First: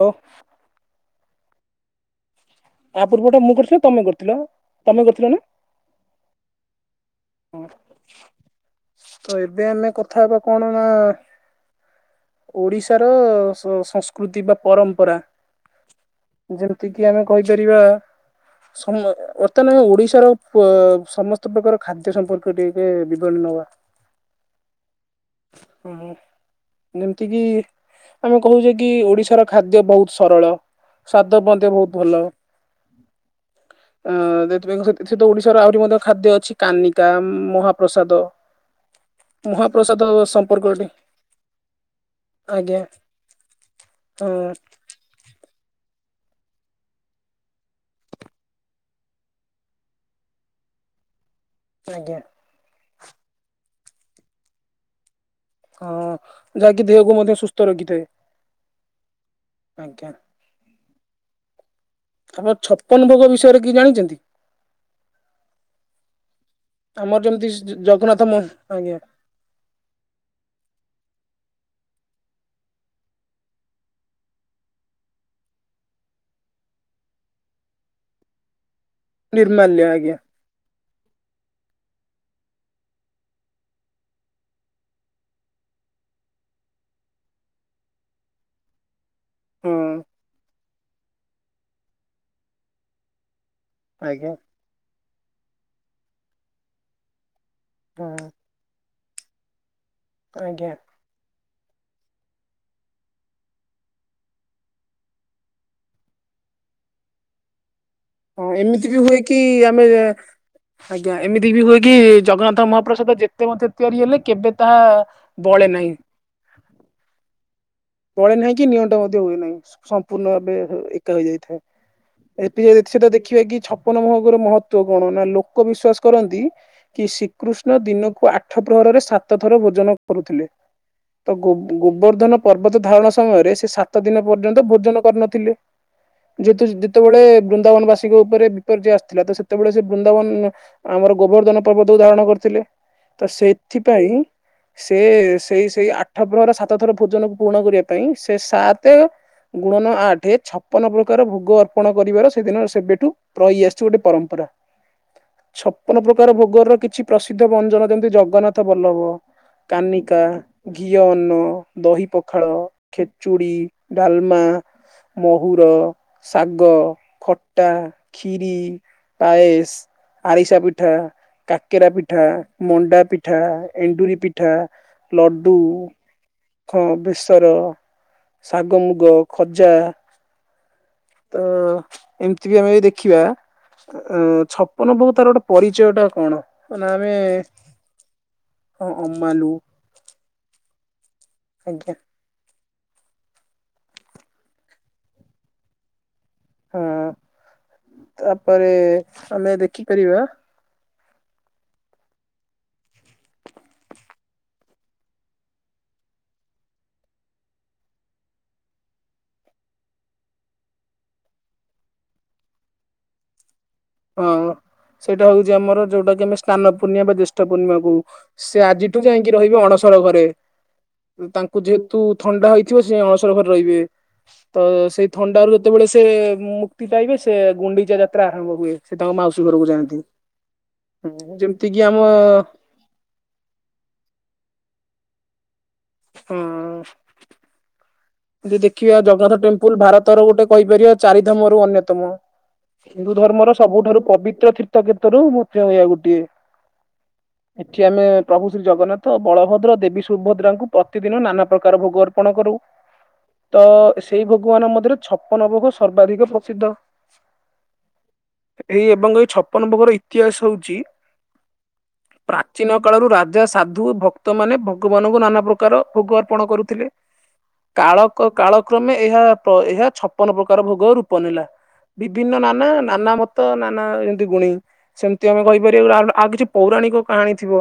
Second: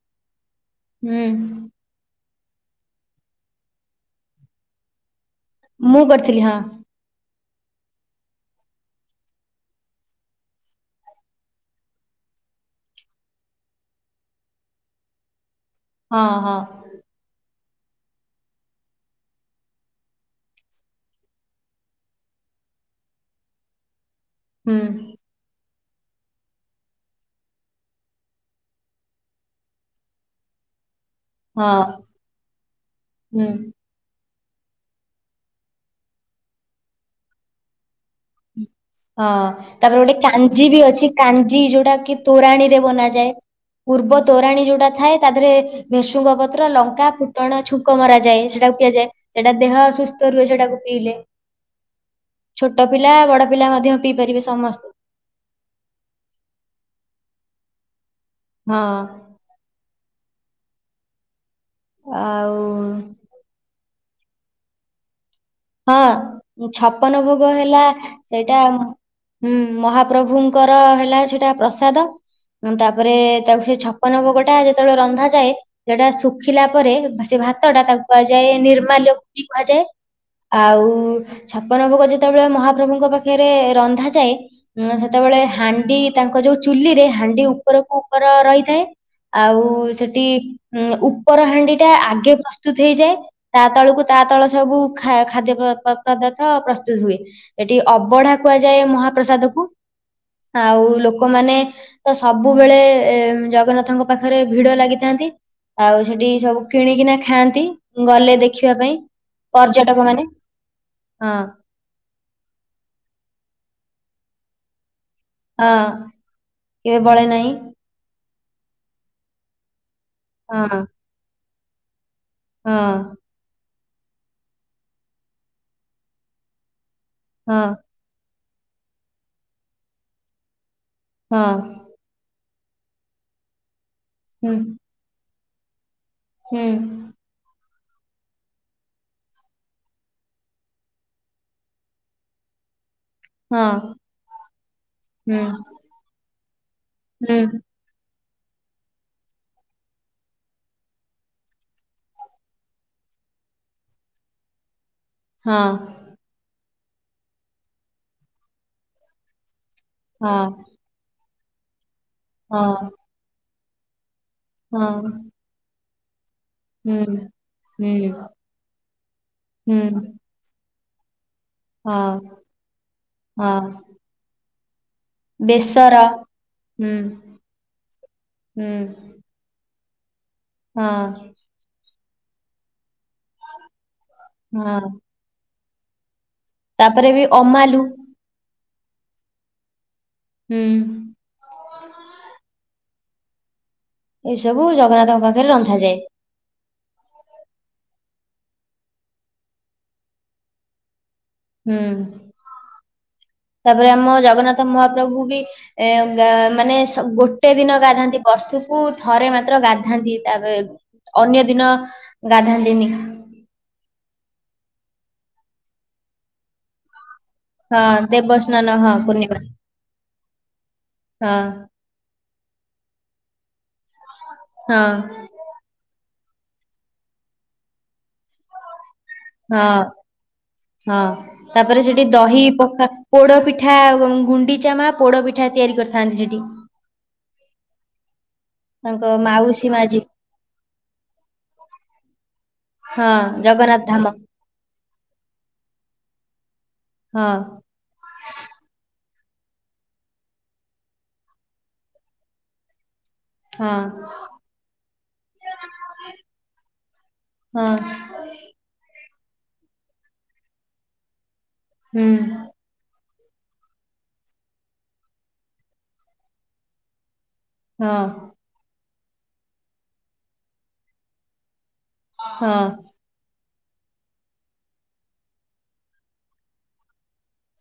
ହୋ। ହୁଁ। ଆ ପୂର୍ବଟା ମୁଁ କରିଥିଲି ନା ତମେ କରିଥିଲ? ତମେ କରିଥିଲ ନା? ମୁଁ କରିଥିଲି, ହଁ। ହଁ। ତ ଏବେ ଆମେ କଥା ହେବା କଣ ନା ଓଡିଶାର ସ-ସଂସ୍କୃତି ବା ପରମ୍ପରା। ହଁ ହଁ ଯେମତିକି ଆମେ କହିପାରିବା ସମ ବର୍ତ୍ତମାନ ଆମ ଓଡିଶାର ପ- ସମସ୍ତ ପ୍ରକାର ଖାଦ୍ୟ ସମ୍ପର୍କୀୟ ଟିକେ ଟିକେ ବିବରଣୀ ନବା। ହୁଁ। ହାଲୋ। ଯେମିତି କିି ଆମେ କହୁଚେ କି ଓଡିଶାର ଖାଦ୍ୟ ବହୁତ ସରଳ। ସ୍ୱାଦ ମଧ୍ୟ ହଁ ବହୁତ ଭଲ। ହୁଁ ଆ ଦେ ଏଥିପାଇଁ ତ କହତ ଏଥିରେ ତ ଓଡିଶାର ଆହୁରି ମଧ୍ୟ ଖାଦ୍ୟ ଅଛି କାନିକା, ମହାପ୍ରସାଦ। ହଁ ତାପରେ ମହାପ୍ରସାଦ ଗୋଟେ କାଞ୍ଜି ବି ସମ୍ପର୍କଟି ଅଛି। କାଞ୍ଜି ଯୋଉଟା କି ତୋରାଣୀ ରେ ଆଜ୍ଞା ବନାଯାଏ। ପୁର୍ବ ହଁ ତୋରାଣୀ ଯୋଉଟା ଥାଏ ତା ଦେହରେ ଭେସୁଙ୍ଗ ପତ୍ର, ଲଙ୍କା, ଫୁଟଣ ଛୁଙ୍କ ମରାଯାଏ। ସେଟାକୁୁ ପିଆଯାଏ। ସେଟା ଦେହ ସୁସ୍ଥ ରୁହେ। ସେଟା ପିଇଲେ। ଆଜ୍ଞା। ଛୋଟ ପିଲା ବଡ ପିଲା ମଧ୍ୟ ପିଇ ପାରିବେ ସମସ୍ତେ। ହଁ ଯାହାକି ଦେହକୁ ମଧ୍ୟ ସୁସ୍ଥ ରଖିଥାଏ। ହଁ ଆଜ୍ଞା। ଆପଣ ଆଉ ଛପନ ଭୋଗ ବିଷୟରେ କି ଜାଣିଚନ୍ତି? ହଁ ଆମର ଛପନ ଯେମିତି ଭୋଗ ହେଲା ଜଗନ୍ନାଥ ମ ସେଇଟା ଆଜ୍ଞା ହୁଁ, ମହାପ୍ରଭୁଙ୍କର ହେଲା ସେଟା ପ୍ରସାଦ। ତାପରେ ତାକୁ ସେ ଛପନ ଭୋଗଟା ଯେତେବେଳେ ରନ୍ଧାଯାଏ ଯେଟା ଶୁଖିଲା ପରେ ଭା-ସେ ଭା ଭାତ ଟା ତାକୁ କୁହାଯାଏ ନିର୍ମାଲ୍ୟ ବି ନିର୍ମାଲ୍ୟ କୁହାଯାଏ। ଆଜ୍ଞା ଆଉ ଛପନ ଭୋଗ ଯେତେବେଳେ ମହାପ୍ରଭୁଙ୍କ ପାଖରେ ରନ୍ଧାଯାଏ ଉଁ, ସେତେବେଳେ ହାଣ୍ଡି ତାଙ୍କ ଅ, ଯୋଉ ଚୁଲି ରେ ହାଣ୍ଡି ଉପରକୁ ଉପର ରହିଥାଏ। ଆଉ ହଁ ସେଠି ଉଁ, ଉପର ହାଣ୍ଡି ଟା ଆଗେ ପ୍ରସ୍ତୁତ ହେଇଯାଏ? ତା ତଳକୁ ତା ଆଜ୍ଞା। ତଳ ସବୁ ଖା-ଖାଦ୍ୟ ପ-ପ-ପଦାର୍ଥ ପ୍ରସ୍ତୁତ ହୁଏ। ଏଠି ହଁ ଅବଢା କୁହାଯାଏ ମହାପ୍ରସାଦ କୁ। ଆଜ୍ଞା ଆଉ ଲୋକମାନେ ତ ସବୁବେଳେ ଏ ଜଗନ୍ନାଥଙ୍କ ପାଖରେ ଭିଡ ଲାଗିଥାନ୍ତି। ଆଉ ସେଠି ସବୁ କିଣିକିନା ଖାଆନ୍ତି। ଗଲେ ହଁ ଦେଖିବା ଏମିତି ପାଇଁ ବି ହୁଏ କି ଆମେ ପର୍ଯ୍ୟଟକ ମାନେ। ଆଜ୍ଞା ହଁ ଏମିତି ବି ହୁଏ କି ଜଗନ୍ନାଥ ମହାପ୍ରସାଦ ଯେତେ ମଧ୍ୟ ତିଆରି ହେଲେ କେବେ ତାହା ବଳେ ହଁ ନାହିଁ କେ ବଳେ ନାଇଁ। ବଳେ ନାହିଁ କି ନିଅଣ୍ଟ ମଧ୍ୟ ହୁଏ ନାହିଁ। ସ- ସମ୍ପୂର୍ଣ୍ଣ ଭାବେ ହଁ ଏକା ହେଇଯାଇଥାଏ। ଏବେ ଯଦି ସେଟା ହଁ ଦେଖିବା କି ଛପନ ଭୋଗର ମହତ୍ଵ କଣ? ନା ଲୋକ ବିଶ୍ଵାସ କରନ୍ତି କି ହଁ ଶ୍ରୀକୃଷ୍ଣ ଦିନକୁ ଆଠ ପ୍ରହରରେ ସାତ ଥର ଭୋଜନ କରୁଥିଲେ। ତ ହଁ ଗୋ- ଗୋବର୍ଦ୍ଧନ ପର୍ବତ ଧାରଣ ସମୟରେ ସେ ସାତ ଦିନ ହୁଁ ପର୍ଯ୍ୟନ୍ତ ଭୋଜନ କରିନଥିଲେ। ହୁଁ ଯେହେତୁ ଯେତେବେଳେ ବୃନ୍ଦ ନ୍ଦାବନ ବାସୀଙ୍କ ଉପରେ ବିପର୍ଯ୍ୟୟ ଆସିଥିଲା ତ ସେତେବେଳେ ସେ ବୃନ୍ଦାବନ ଆମର ଗୋବର୍ଦ୍ଧନ ପର୍ବତକୁ ଧାରଣ କରିଥିଲେ। ତ ହଁ ସେଥିପାଇଁ ସେ ହୁଁ ସେଇ ସେଇ ଆଠ ପ୍ରହର ସାତ ଥର ଭୋଜନ ପୁଣ ହୁଁ କରିବା ପାଇଁ ସେ ସାତ ଗୁଣନ ଆଠେ ଛପନ ପ୍ରକାର ଭୋଗ ଅର୍ପଣ କରିବାର ସେଦିନ ସେବେଠୁ ରହି ଆସିଛି ଗୋଟେ ପରମ୍ପରା। ରା। ହଁ ଛପନ ପ୍ରକାର ଭୋଗର କିଛି ପ୍ରସିଦ୍ଧ ବଞ୍ଜନ ଯେମତି ଜଗନ୍ନାଥ ବଲ୍ଲବ। କାନିକା, ହଁ ଘିଅ ଅନ୍ନ, ଦହି ପଖାଳ, ହଁ ଖେଚୁଡ଼ି, ଡାଲ ମା, ହଁ ମହୁୁର। ଶାଗ, ହୁଁ ଖଟା, ହୁଁ କ୍ଷୀରି, ପାଏସ, ହୁଁ ଆରିସା ପି ଠା, କାକେରା ହଁ ପିଠା, ମଣ୍ଡା ପିଠା, ହଁ ଏଣ୍ଡୁରି ପିଠା। ଲଡୁ, ବେସର ଖ ହୁଁ ବେସର, ହୁଁ ଶାଗ ମୁଗ, ଖଜ ଜା। ହଁ ତ ଏମିତି ବି ଆମେ ଯଦି ଦେଖିବା ଅ, ହଁ ଛପନ ଭୋଗ ତାର ଗୋଟେ ପରିଚୟ ଟା କଣ? ତାପରେ ବି ଅମାଲୁ। ହଁ ଅମାଲୁ। ହୁଁ। ଆଜ୍ଞା। ଏଇ ସବୁ ଜଗନ୍ନାଥଙ୍କ ପାଖରେ ରନ୍ଧାଯାଏ। ହଁ ତାପରେ ଆମେ ଦେଖିପାରିବା ହୁଁ। [inaudible] ତାପରେ ଆମ ଜଗନ୍ନାଥ ମହାପ୍ରଭୁ ବି ଏ ଗ ମାନେ ସ ଗୋଟେ ଦିନ ଗାଧାନ୍ତି ବର୍ଷୁ କୁ ଥରେ ମାତ୍ର ଗାଧାନ୍ତି, ତାପରେ ଅନ୍ୟ ଦିନ ଗାଧାନ୍ତିନି। ହଁ ସେଇଟା ହଉଛି ଆମର, ଯୋଉଟା କି ଆମେ ସ୍ନାନ ପୂର୍ଣ୍ଣିଆ ବା ଜେ ଷ୍ଟ ହଁ ପୂର୍ଣ୍ଣିମାକୁ, ସେ ଦେବସ୍ନାନ ହଁ ଆଜିଠୁ ଯାଇକି ପୂର୍ଣ୍ଣିମା ରହିବେ ଅଣସର ଘରେ। ହଁ ତାଙ୍କୁ ଯେହେତୁ ଥଣ୍ଡା ହେଇ ଦେଖିବ ସେ ଅଣସର ଘରେ ରହିବେ। ତ ହଁ ସେଇ ଥଣ୍ଡା ରୁ ଯେତେବେଳେ ସେ-ଏ-ଏ ମୁକ୍ତି ପାଇବେ ସେ ଗୁଣ୍ଡିଚା ଯାତ୍ରା ଆରମ୍ଭ ହୁଏ। ସେ ତାଙ୍କ ମାଉସୀ ଘରକୁ ହଁ ଯାଆନ୍ତି। ହଁ ଯେମିତି କିି ତାପରେ, ଆମ ସେଠି ଦହି ପଖା ପୋଡପିଠା ଅ ଗୁଣ୍ଡିଚାମା ପୋଡ ପି ତିଆରି କରିଥାନ୍ତି ସେଠି। ଯେ ଦେଖିବା ତାଙ୍କ ଜଗନ୍ନାଥ ମାଉସୀ ଟେମ୍ପୁଲ ମା ଯିଏ ଭାରତର ଗୋଟେ କହିପାରିବା ଚାରିଧାମ ରୁ ଅନ୍ୟତମ। ହିନ୍ଦୁ ହଁ ଧର୍ମର ଜଗନ୍ନାଥ ସବୁଠାରୁ ଧାମ ପବିତ୍ର ତୀର୍ଥ କ୍ଷେତରୁ ମଧ୍ୟ ଏହା ଗୋଟିଏ। ହଁ ଏଠି ଆମେ ପ୍ରଭୁ ଶ୍ରୀ ଜଗନ୍ନାଥ ତ ବଳଭଦ୍ର ଦେବୀ ସୁଭଦ୍ରାଙ୍କୁ ପ୍ରତିଦିନ ନାନା ପ୍ରକାର ଭୋଗ ଅର୍ପଣ କରୁ। ତ ହଁ ସେଇ ଭୋଗମାନଙ୍କ ମଧ୍ୟରେ ଛପନ ଭୋଗ ସର୍ବାଧିକ ପ୍ରସିଦ୍ଧ। ହଁ ଏଇ ଏବଂ ଏ ଛପନ ଭୋଗର ଇତିହାସ ହଉଛି। ହୁଁ ପ୍ରାଚୀନ କାଳରୁ ରାଜ ଯାହା ସାଧୁ ଭକ୍ତ ମାନେ ଭଗବାନଙ୍କୁ ନାନା ପ୍ରକାର ଭୋଗ ଅର୍ପଣ କରୁଥିଲେ। ହଁ କାଳ କ କାଳକ୍ରମେ ଏହା ପ ଏହା ଛପନ ପ୍ରକାର ଭୋଗ ରୂପ ନେଲା। ବିଭିନ୍ନ ହଁ ନାନା ନାନା ମ ତ ନାନା ଏମିତି ଗୁଣି ସେମିତି ଆମେ କହିପାରିବା ଆ ଆଉ କିଛି ପୌରାଣିକ କାହାଣୀ ଥିବ।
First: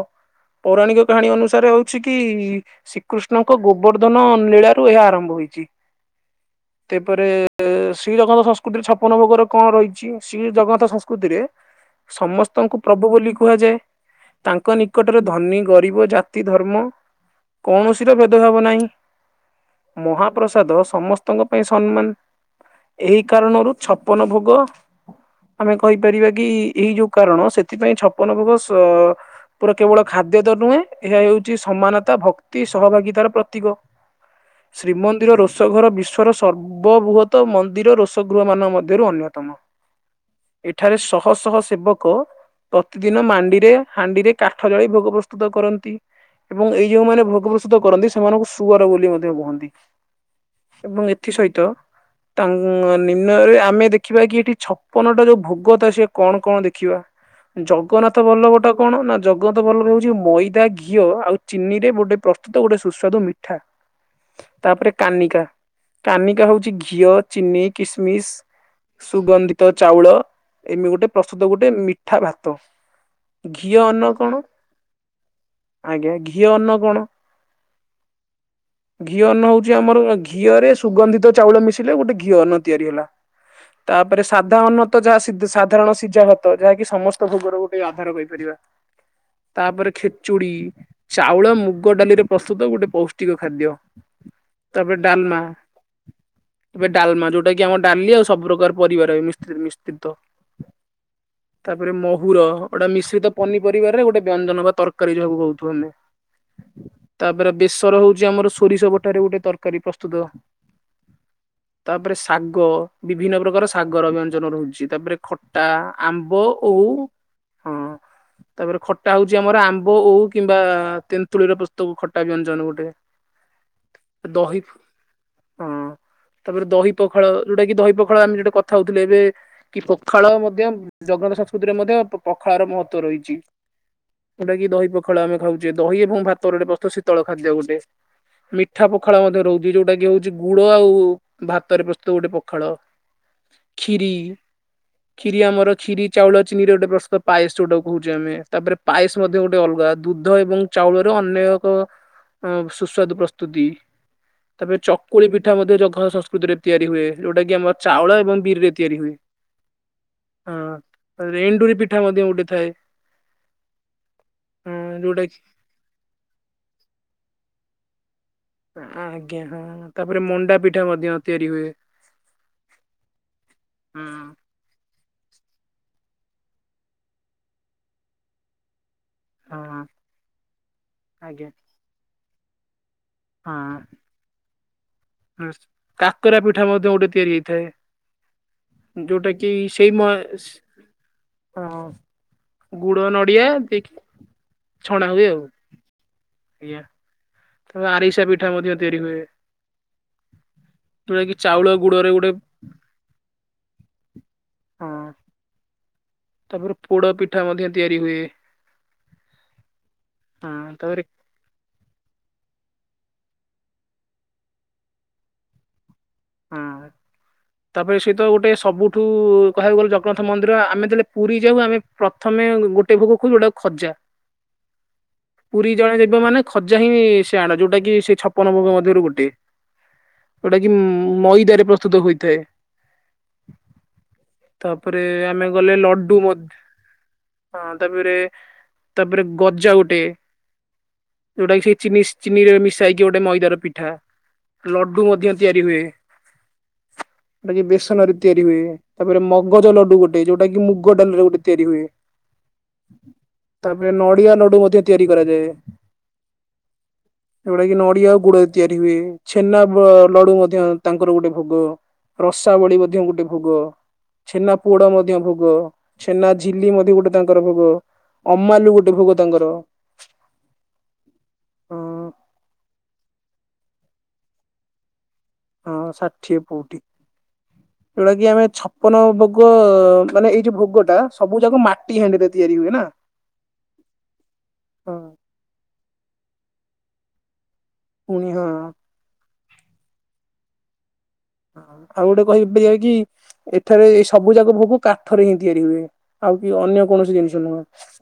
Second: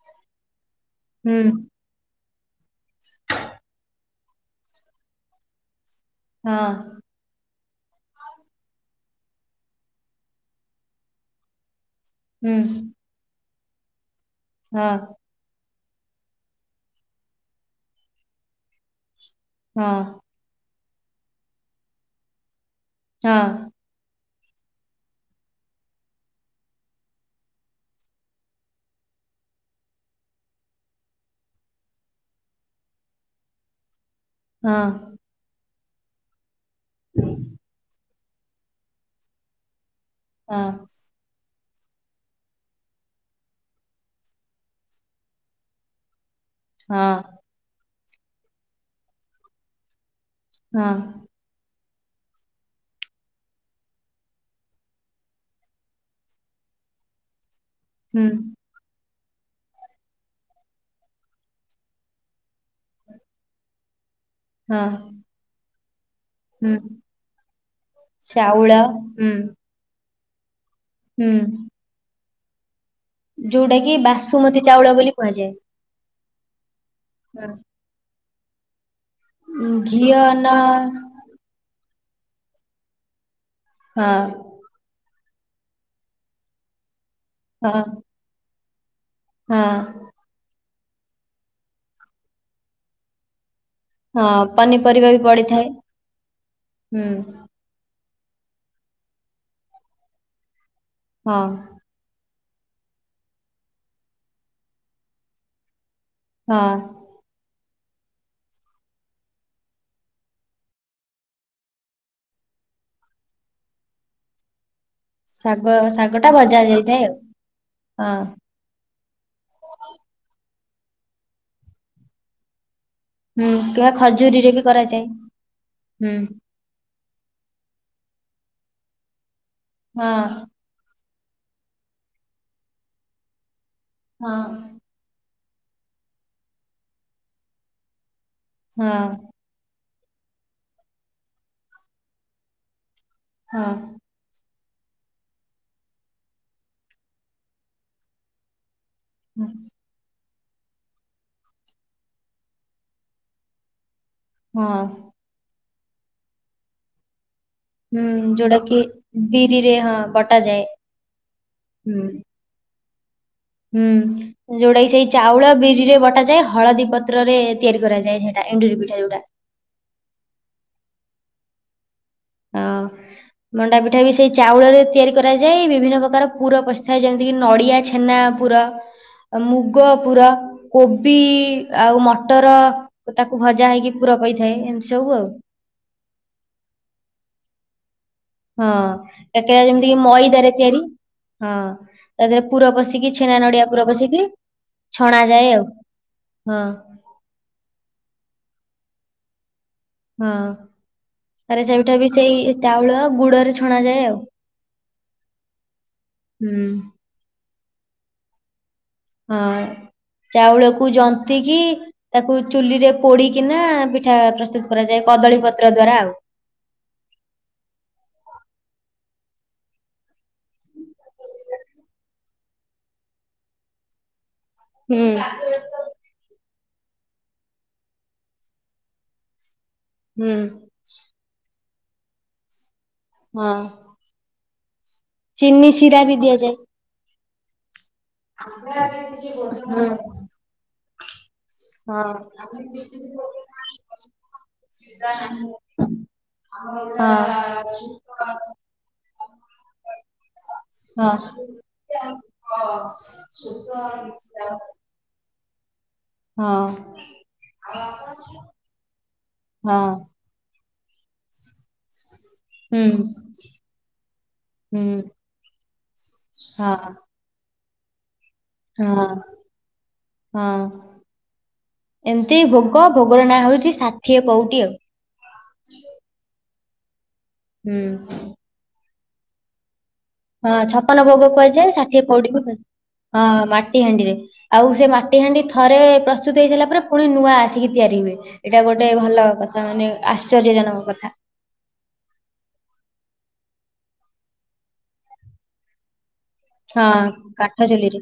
ପୌରାଣିକ କାହାଣୀ ହୁଁ ଅନୁସାରେ ହଉଛି କି-ଇ-ଇ-ଇ, ଶ୍ରୀକୃଷ୍ଣଙ୍କ ଗୋବର୍ଦ୍ଧନ ଲୀଳା ଠୁ ଏହା ଆରମ୍ଭ ହୋଇଛି। ହଁ ତେପରେ ଏ-ଏ-ଏ ଶ୍ରୀ ଜଗନ୍ନାଥ ସଂସ୍କୃତିରେ ଛପନ ଭୋଗରେ କଣ ରହିଛି, ଶ୍ରୀ ଜଗନ୍ନାଥ ସଂସ୍କୃତିରେ ହୁଁ ସମସ୍ତଙ୍କୁ ପ୍ରଭୁ ବୋଲି କୁହାଯାଏ। ତାଙ୍କ ହଁ ନିକଟରେ ଧନୀ ଗରିବ ଜାତି ଧର୍ମ କୌଣସିର ଭେଦଭାବ ନାହିଁ। ମହାପ୍ରସାଦ ସମସ୍ତଙ୍କ ପାଇଁ ସମ୍ମାନ। ଏହି କାରଣରୁ ଛପନ ଭୋ ଗ ଆମେ କହିପାରିବା କି ଏଇ ଯୋଉ କାରଣ, ସେଥିପାଇଁ ଛପନ ଭୋଗ ସ-ଅ-ଅ ପୁରା କେବଳ ଖାଦ୍ୟ ତ ନୁହେଁ, ଏହା ହେଉଛି ସମାନତା ଭକ୍ତି ସହଭାଗିତାର ପ୍ରତୀକ। ଶ୍ରୀମନ୍ଦିର ରୋଷଘର ବିଶ୍ଵର ସର୍ବବୃହତ ମନ୍ଦିର ରୋଷ ଗୃହ ମାନଙ୍କ ମଧ୍ୟରୁ ଅନ୍ୟତମ। ଏଠାରେ ଶହ ଶହ ସେବକ ପ୍ରତିଦିନ ମାଣ୍ଡିରେ ହାଣ୍ଡିରେ କାଠ ଜାଳି ଭୋଗ ପ୍ରସ୍ତୁତ କରନ୍ତି। ଏବଂ ଏଇ ଯୋଉମାନେ ଭୋଗ ପ୍ରସ୍ତୁତ କରନ୍ତି ସେମାନଙ୍କୁ ସୁଅର ବୋଲି ମଧ୍ୟ କୁହନ୍ତି। ଏବଂ ଏଥି ସହିତ ତାଙ୍କ ନିର୍ଣ୍ଣୟରେ ଆମେ ଦେଖିବା କି ଏଠି ଛପନ ଟା ଯୋଉ ଭୋଗତା ସିଏ କଣ କଣ ଦେଖିବା ଜଗନ୍ନାଥ ହୁଁ ବଲ୍ଲଭୋଟା କଣ ନା ଜଗତ ବଲ୍ଲଭ ହଉଛି ମଇଦା, ଘିଅ ଆଉ ଚିନି ରେ ଗୋଟେ ପ୍ରସ୍ତୁତ ଗୋଟେ ସୁସ୍ୱାଦୁ ମିଠା। ହଁ ତାପରେ କାନିକା। କାନିକା ହଉଛି ହୁଁ ଘିଅ, ଚିନି, କିସମିସ, ଚାଉଳ ହୁଁ ସୁଗନ୍ଧିତ ଚାଉଳ ଏମି ଗୋଟେ ହୁଁ ପ୍ରସ୍ତୁତ ଗୋଟେ ମିଠା ଭାତ। ଯୋଉଟା ଘିଅ କି ଅନ୍ନ କଣ, ବାସୁମତୀ ଚାଉଳ ବୋଲି କୁହାଯାଏ ଆଜ୍ଞା ଘିଅ ଅନ୍ନ କଣ? [unintelligible] ଘିଅ ଅନ୍ନ ହଉଛି ହୁଁ ଆମର ଘିଅ ନ ଘିଅରେ ସୁଗନ୍ଧିତ ଚାଉଳ ମିଶିଲେ ଗୋଟେ ଘିଅ ଅନ୍ନ ତିଆରି ହେଲା। ହଁ ତାପରେ ସାଧା ଅନ୍ନ ତ ଯାହା ସ ସାଧାରଣ ସିଝା ଭାତ ଯାହାକି ସମସ୍ତ ଭୋଗର ହଁ ଗୋଟେ ଆଧାର କହିପାରିବା। ହଁ ତାପରେ ଖେଚୁଡ଼ି ଚାଉଳ, ମୁଗ ଡାଲିରେ ପ୍ରସ୍ତୁତ ଗୋଟେ ପୌଷ୍ଟିକ ଖାଦ୍ୟ। ହଁ ତାପରେ ପନିପରିବା ବି ଡ଼ାଲମା ପଡିଥାଏ ଏବେ ହୁଁ ଡ଼ାଲମା ଯୋଉଟା କି ଆମ ଡ଼ାଲି ଆଉ ସବୁ ପ୍ରକାର ପରିବାରେ ମିସ୍ତ୍ରୀ-ମିସ୍ତ୍ରୀତ ହଁ ତାପରେ ମୋ ପୁର ଗୋଟେ ମିଶ୍ରିତ ପନିପରିବାରେ ଗୋଟେ ବ୍ୟଞ୍ଜନ ବା ତରକାରୀ ଯାହାକୁ କୋହୁଚୁ ଆମେ। ହଁ। ଧର ହୋଉଚି ଆମର ସୋରିଷ ବଠାରେ ଗୋଟେ ତରକାରୀ ପ୍ରସ୍ତୁତ। ତାପରେ ଶାଗ ବିଭିନ୍ନ ପ୍ରକାର ଶାଗର ବ୍ୟଞ୍ଜନ ରହୁଚି। ତାପରେ ଖଟା ଶାଗ ଆମ୍ବ ଶାଗଟା ଭଜା ଓଉ ଯାଇଥାଏ ହଁ ଆଉ ହଁ ତାପରେ ଖ ସେଟା ହୋଉଛି ଆମର ଆମ୍ବ ଓଉ କିମ୍ବା ତେନ୍ତୁଳିର ପ୍ରସ୍ତୁତ ଖଟା ବ୍ୟଞ୍ଜନ ଗୋଟେ। ହୁଁ [unintelligible] ଖଜୁରୀରେ ଦହି ବି କରାଯାଏ। ହଁ ହୁଁ ତାପରେ ଦହି ପଖାଳ ଯୋଉଟା କି ଦହି ପଖା ପଖାଳ ଆମେ ଯୋଉଟା କଥା ହୋଉଥିଲେ ଏବେ କି ହଁ ପଖାଳ ମଧ୍ୟ ଜଗନ୍ନାଥ ସଂସ୍କୃତିରେ ମଧ୍ୟ ପଖାଳର ମହତ୍ଵ ରହିଚି ହଁ ଯୋଉଟା କିି ଦହି ପଖାଳ ଆମେ ଖାଉ ଦହି ଏବଂ ଭାତରେ ଏଟା ପ୍ରସ୍ତୁତ ଶୀତଳ ଖାଦ୍ୟ ଗୋଟେ ମିଠା ପଖାଳ ମଧ୍ୟ ରହୁଚି ଯୋଉ ଟା କି ହୋଉଚି ଗୁଡ ଆଉ ଭାତରେ ପ୍ରସ୍ତୁତ ଗୋଟେ ପଖାଳ ହଁ ଖିରି। ଖିରି ଆମର ଖିରି ଚାଉଳ ଚିନିରେ ଗୋଟେ ପ୍ରସ୍ତୁତ ପାଏସ୍ ଯୋଉଟାକୁ କୋହୁଚେ ଆମେ ତାପରେ ପାଏସ ମଧ୍ୟ ହଁ ଗୋଟେ ଅଲଗା ଦୁଧ ଏବଂ ଚାଉଳରେ ଅନ୍ୟ ଏକ ‌ହଁ ସୁସ୍ୱାଦୁ ପ୍ରସ୍ତୁତି ତାପରେ ହଁ ଚକୁଳି ପିଠା ମଧ୍ୟ ଜଗନ୍ନାଥ ସଂସ୍କୃତିରେ ତିଆରି ହୁଏ। ଯୋଉଟା କି ଆମର ଚାଉଳ ହୁଁ ଏବଂ ଯୋଉଟା ବିରିରେ କି ତିଆରି ହୁଏ‌। ବିରିରେ ହଁ ହଁ। ବଟାଯାଏ। ତାପରେ ଏଣ୍ଡୁରି ପିଠା ହୁଁ। ମଧ୍ୟ ଗୋଟେ ଥାଏ। ହୁଁ ଯୋଉଟା କି ସେଇ ଚାଉଳ ବିରିରେ ବଟାଯାଏ ହଳଦୀ ପତ୍ର ରେ ତିଆରି କରାଯାଏ ସେଟା ଆଜ୍ଞା ହଁ ତାପରେ ମଣ୍ଡା ପିଠା ମଧ୍ୟ ତିଆରି ହୁଏ। ହଁ ମଣ୍ଡା ପିଠା ବି ହଁ। ସେଇ ଚାଉଳରେ ତିଆରି [unintelligible] କରାଯାଏ ବିଭିନ୍ନ ପ୍ରକାର ପୁର ପସିଥାଏ ଯେମିତିକି ନଡ଼ିଆ ଛେନା ପୁର। ହଁ ମୁଗ ପୁର କୋବି ଆଜ୍ଞା ଆଉ ମଟର ତାକୁ ଭଜା ହେଇକି ହଁ ପୁର ପ‌ଇଥାଏ ଏମିତି ସବୁ ଆଉ। ତେ ହଁ କାକରା ଯେମିତି କି ମଇଦାରେ ତିଆରି। ହଁ ତା ଦେହରେ ପୁର ଗୁଡ ପଶିକି ଛେନା ନଡିଆ ନଡ଼ିଆ ପୁର ଦେଇକି ପଶିକି ଛଣା ଯାଏ ଆଉ ହଁ। ତ ଆରିସା ପିଠା ମଧ୍ୟ ତିଆରି ହୁଏ। ହଁ। ଯୋଉଟା କି ଚାଉଳ ଆରେ ସେଇଠା ବି ଗୁଡରେ ଗୋଟେ ସେଇ ଚାଉଳ ଗୁଡରେ ଛଣା ଯାଏ ଆଉ। ହଁ ହୁଁ। ତାପରେ ପୋଡ଼ପିଠା ମଧ୍ୟ ତିଆରି ହୁଏ। ହଁ ହଁ ଚାଉଳକୁ ତାପରେ ଜନ୍ତିିକି ତାକୁ ଚୁଲିରେ ପୋଡିକିନା ପିଠା ପ୍ରସ୍ତୁତ କରାଯାଏ କଦଳୀ ପତ୍ର ଦ୍ଵାରା ଆଉ। ହଁ ତାପରେ ସହିତ ଗୋଟେ ସବୁଠୁ କହିବାକୁ ଗଲେ ଜଗନ୍ନାଥ ମନ୍ଦିର ଆମେ ଯେତେବେଳେ ପୁରି ଯାଉ ଆମେ ପ୍ରଥମେ ଗୋଟେ ଭୋଗ କୋହୁ ଯୋଉଟାକୁ ଖଜା ହୁଁ ପୁରି ଜଣେ ଜିବ ମାନେ ଖଜା ହିଁ ସେ ଆଣ ଯୋଉଟା କି ସେ ଛପନ ଭୋଗ ମଧ୍ୟରୁ ଗୋଟେ। ହୁଁ। ଯୋଉଟା କି ମଇଦାରେ ପ୍ରସ୍ତୁତ ହୋଇଥାଏ। ହଁ। ତାପରେ ଆମେ ଚିନି ଗଲେ ଶିରା ବି ଲଡୁ ମ ଦିଆଯାଏ। ତାପରେ ତାପରେ ହୁଁ ଗଜା ହଁ ଗୋଟେ ଯୋଉଟା କି ସେ ହଁ ଚିନିସ ଚିନିରେ ମିଶା ହେଇକି ଗୋଟେ ମଇଦାର ପିଠା। ଲଡୁ ମଧ୍ୟ ତିଆରି ହୁଏ ହଁ ହଁ ହଁ ଯେଉଟା କି ହୁଁ ବେସନ ରେ ହୁଁ ତିଆରି ହୁଏ। ତାପରେ ମଗଜ ଲଡୁ ଗୋଟେ ଯୋଉଟା କି ମୁଗ ହଁ। ଡାଲିରେ ଗୋଟେ ତିଆରି ହୁଏ। ତାପରେ ନଡ଼ିିଆ ନଡୁ ମଧ୍ୟ ତିଆରି କରାଯାଏ। ଏଗୁଡା କି ନଡିଆ ଆଉ ଗୁଡ ତିଆରି ହୁଏ ଛେନା ପ ଲଡୁ ମଧ୍ୟ ତାଙ୍କର ଗୋଟେ ଭୋଗ ରସାବଳି ମଧ୍ୟ ଗୋଟେ ଭୋଗ। ଛେନା ପୋଡ ମଧ୍ୟ ଭୋଗ। ଛେନା ଝିଲି ମଧ୍ୟ ଗୋଟେ ତାଙ୍କର ଭୋଗ। ଅମାଲୁ ଗୋଟେ ହଁ ଭୋଗ ତାଙ୍କର। ହଁ ଏମତି ଭୋଗ ଭୋଗର ନାଁ ହଉଚି ଷାଠିଏ ପଉଟି ଆଉ। ହଁ ଷାଠିଏ ପଉଟି ଯୋଉଟା ହୁଁ। କିି ଆମେ ଛପନ ଭୋଗ ମାନେ ଏଇ ହଁ ଯୋଉ ଭୋଗଟା ଛପନ ଭୋଗ ସବୁ ଯାକ କୁହାଯାଏ ଷାଠିଏ ମାଟି ହାଣ୍ଡିରେ ପଉଡିକୁ ତିଆରି କୁହାଯାଏ। ହୁଏ ନା। ହଁ ମାଟି ହାଣ୍ଡିରେ, ଆଉ ସେ ହଁ ମାଟି ହାଣ୍ଡି ଥରେ ପ୍ରସ ସ୍ତୁତ ହେଇ ସାଇଲା ପରେ ପୁଣି ନୂଆ ଆସିକି ତିଆରି ହୁଏ, ପୁଣି ହଁ ଏଇଟା ଗୋଟେ ଭଲ କ ଥା ମାନେ ଆଶ୍ଚର୍ଯ୍ୟଜନକ କଥା। ହ ଆଉ ଗୋଟେ କହିପାରିବା କି ଏଠାରେ ଏଇ ସବୁ ଯାକ ଭୋଗ କାଠରେ ହିଁ ତିଆରି ହୁଏ। ଆଉ କି ଅନ୍ୟ କୌଣସି ହଁ ଜିନିଷ କାଠ ନୁହଁ, ଚୁଲିରେ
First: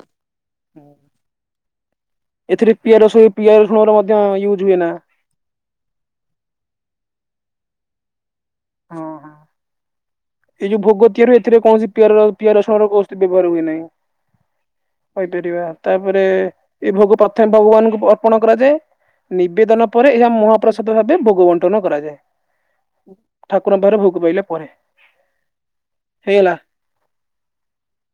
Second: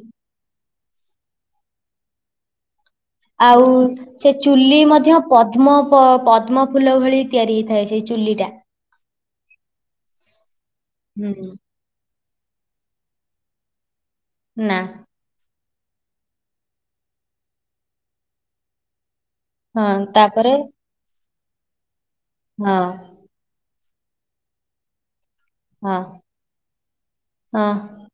ଏଥିରେ ପିଆଜ ରସୁଣ ପିଆଜ ଆଉ ରସୁଣର ମଧ୍ୟ ସେ ୟୁଜ ହୁଏ ଚୁଲି ନା ମଧ୍ୟ ପଦ୍ମ ପ ପଦ୍ମ ଫୁଲ ଭଳି ତିଆରି ହେଇଥାଏ। ସେଇ ଚୁଲିଟା। ଏଇ ଯୋଉ ଭୋଗ ତିଆରି ହୁଏ ହୁଁ ଏଥିରେ କୌଣସି ପିଆର ପିଆର ରସୁଣର ପୋସ୍ତ ବ୍ୟବହାର ହୁଏ ନାହିଁ। ନା କହିପାରିବା। ତାପରେ ଏ ଭୋଗ ପ୍ରଥମେ ଭଗବାନଙ୍କୁ ଅର୍ପଣ କରାଯାଏ। ହଁ ନିବେଦନ ପରେ ଏହା ତାପରେ ମହାପ୍ରସାଦ ଭାବେ ଭୋଗ ବଣ୍ଟନ କରାଯାଏ। ହଁ। ଠାକୁରଙ୍କ ପାଖରେ ଭୋଗ ପାଇଲା ପରେ। ହଁ ହେଇଗଲା ହଁ।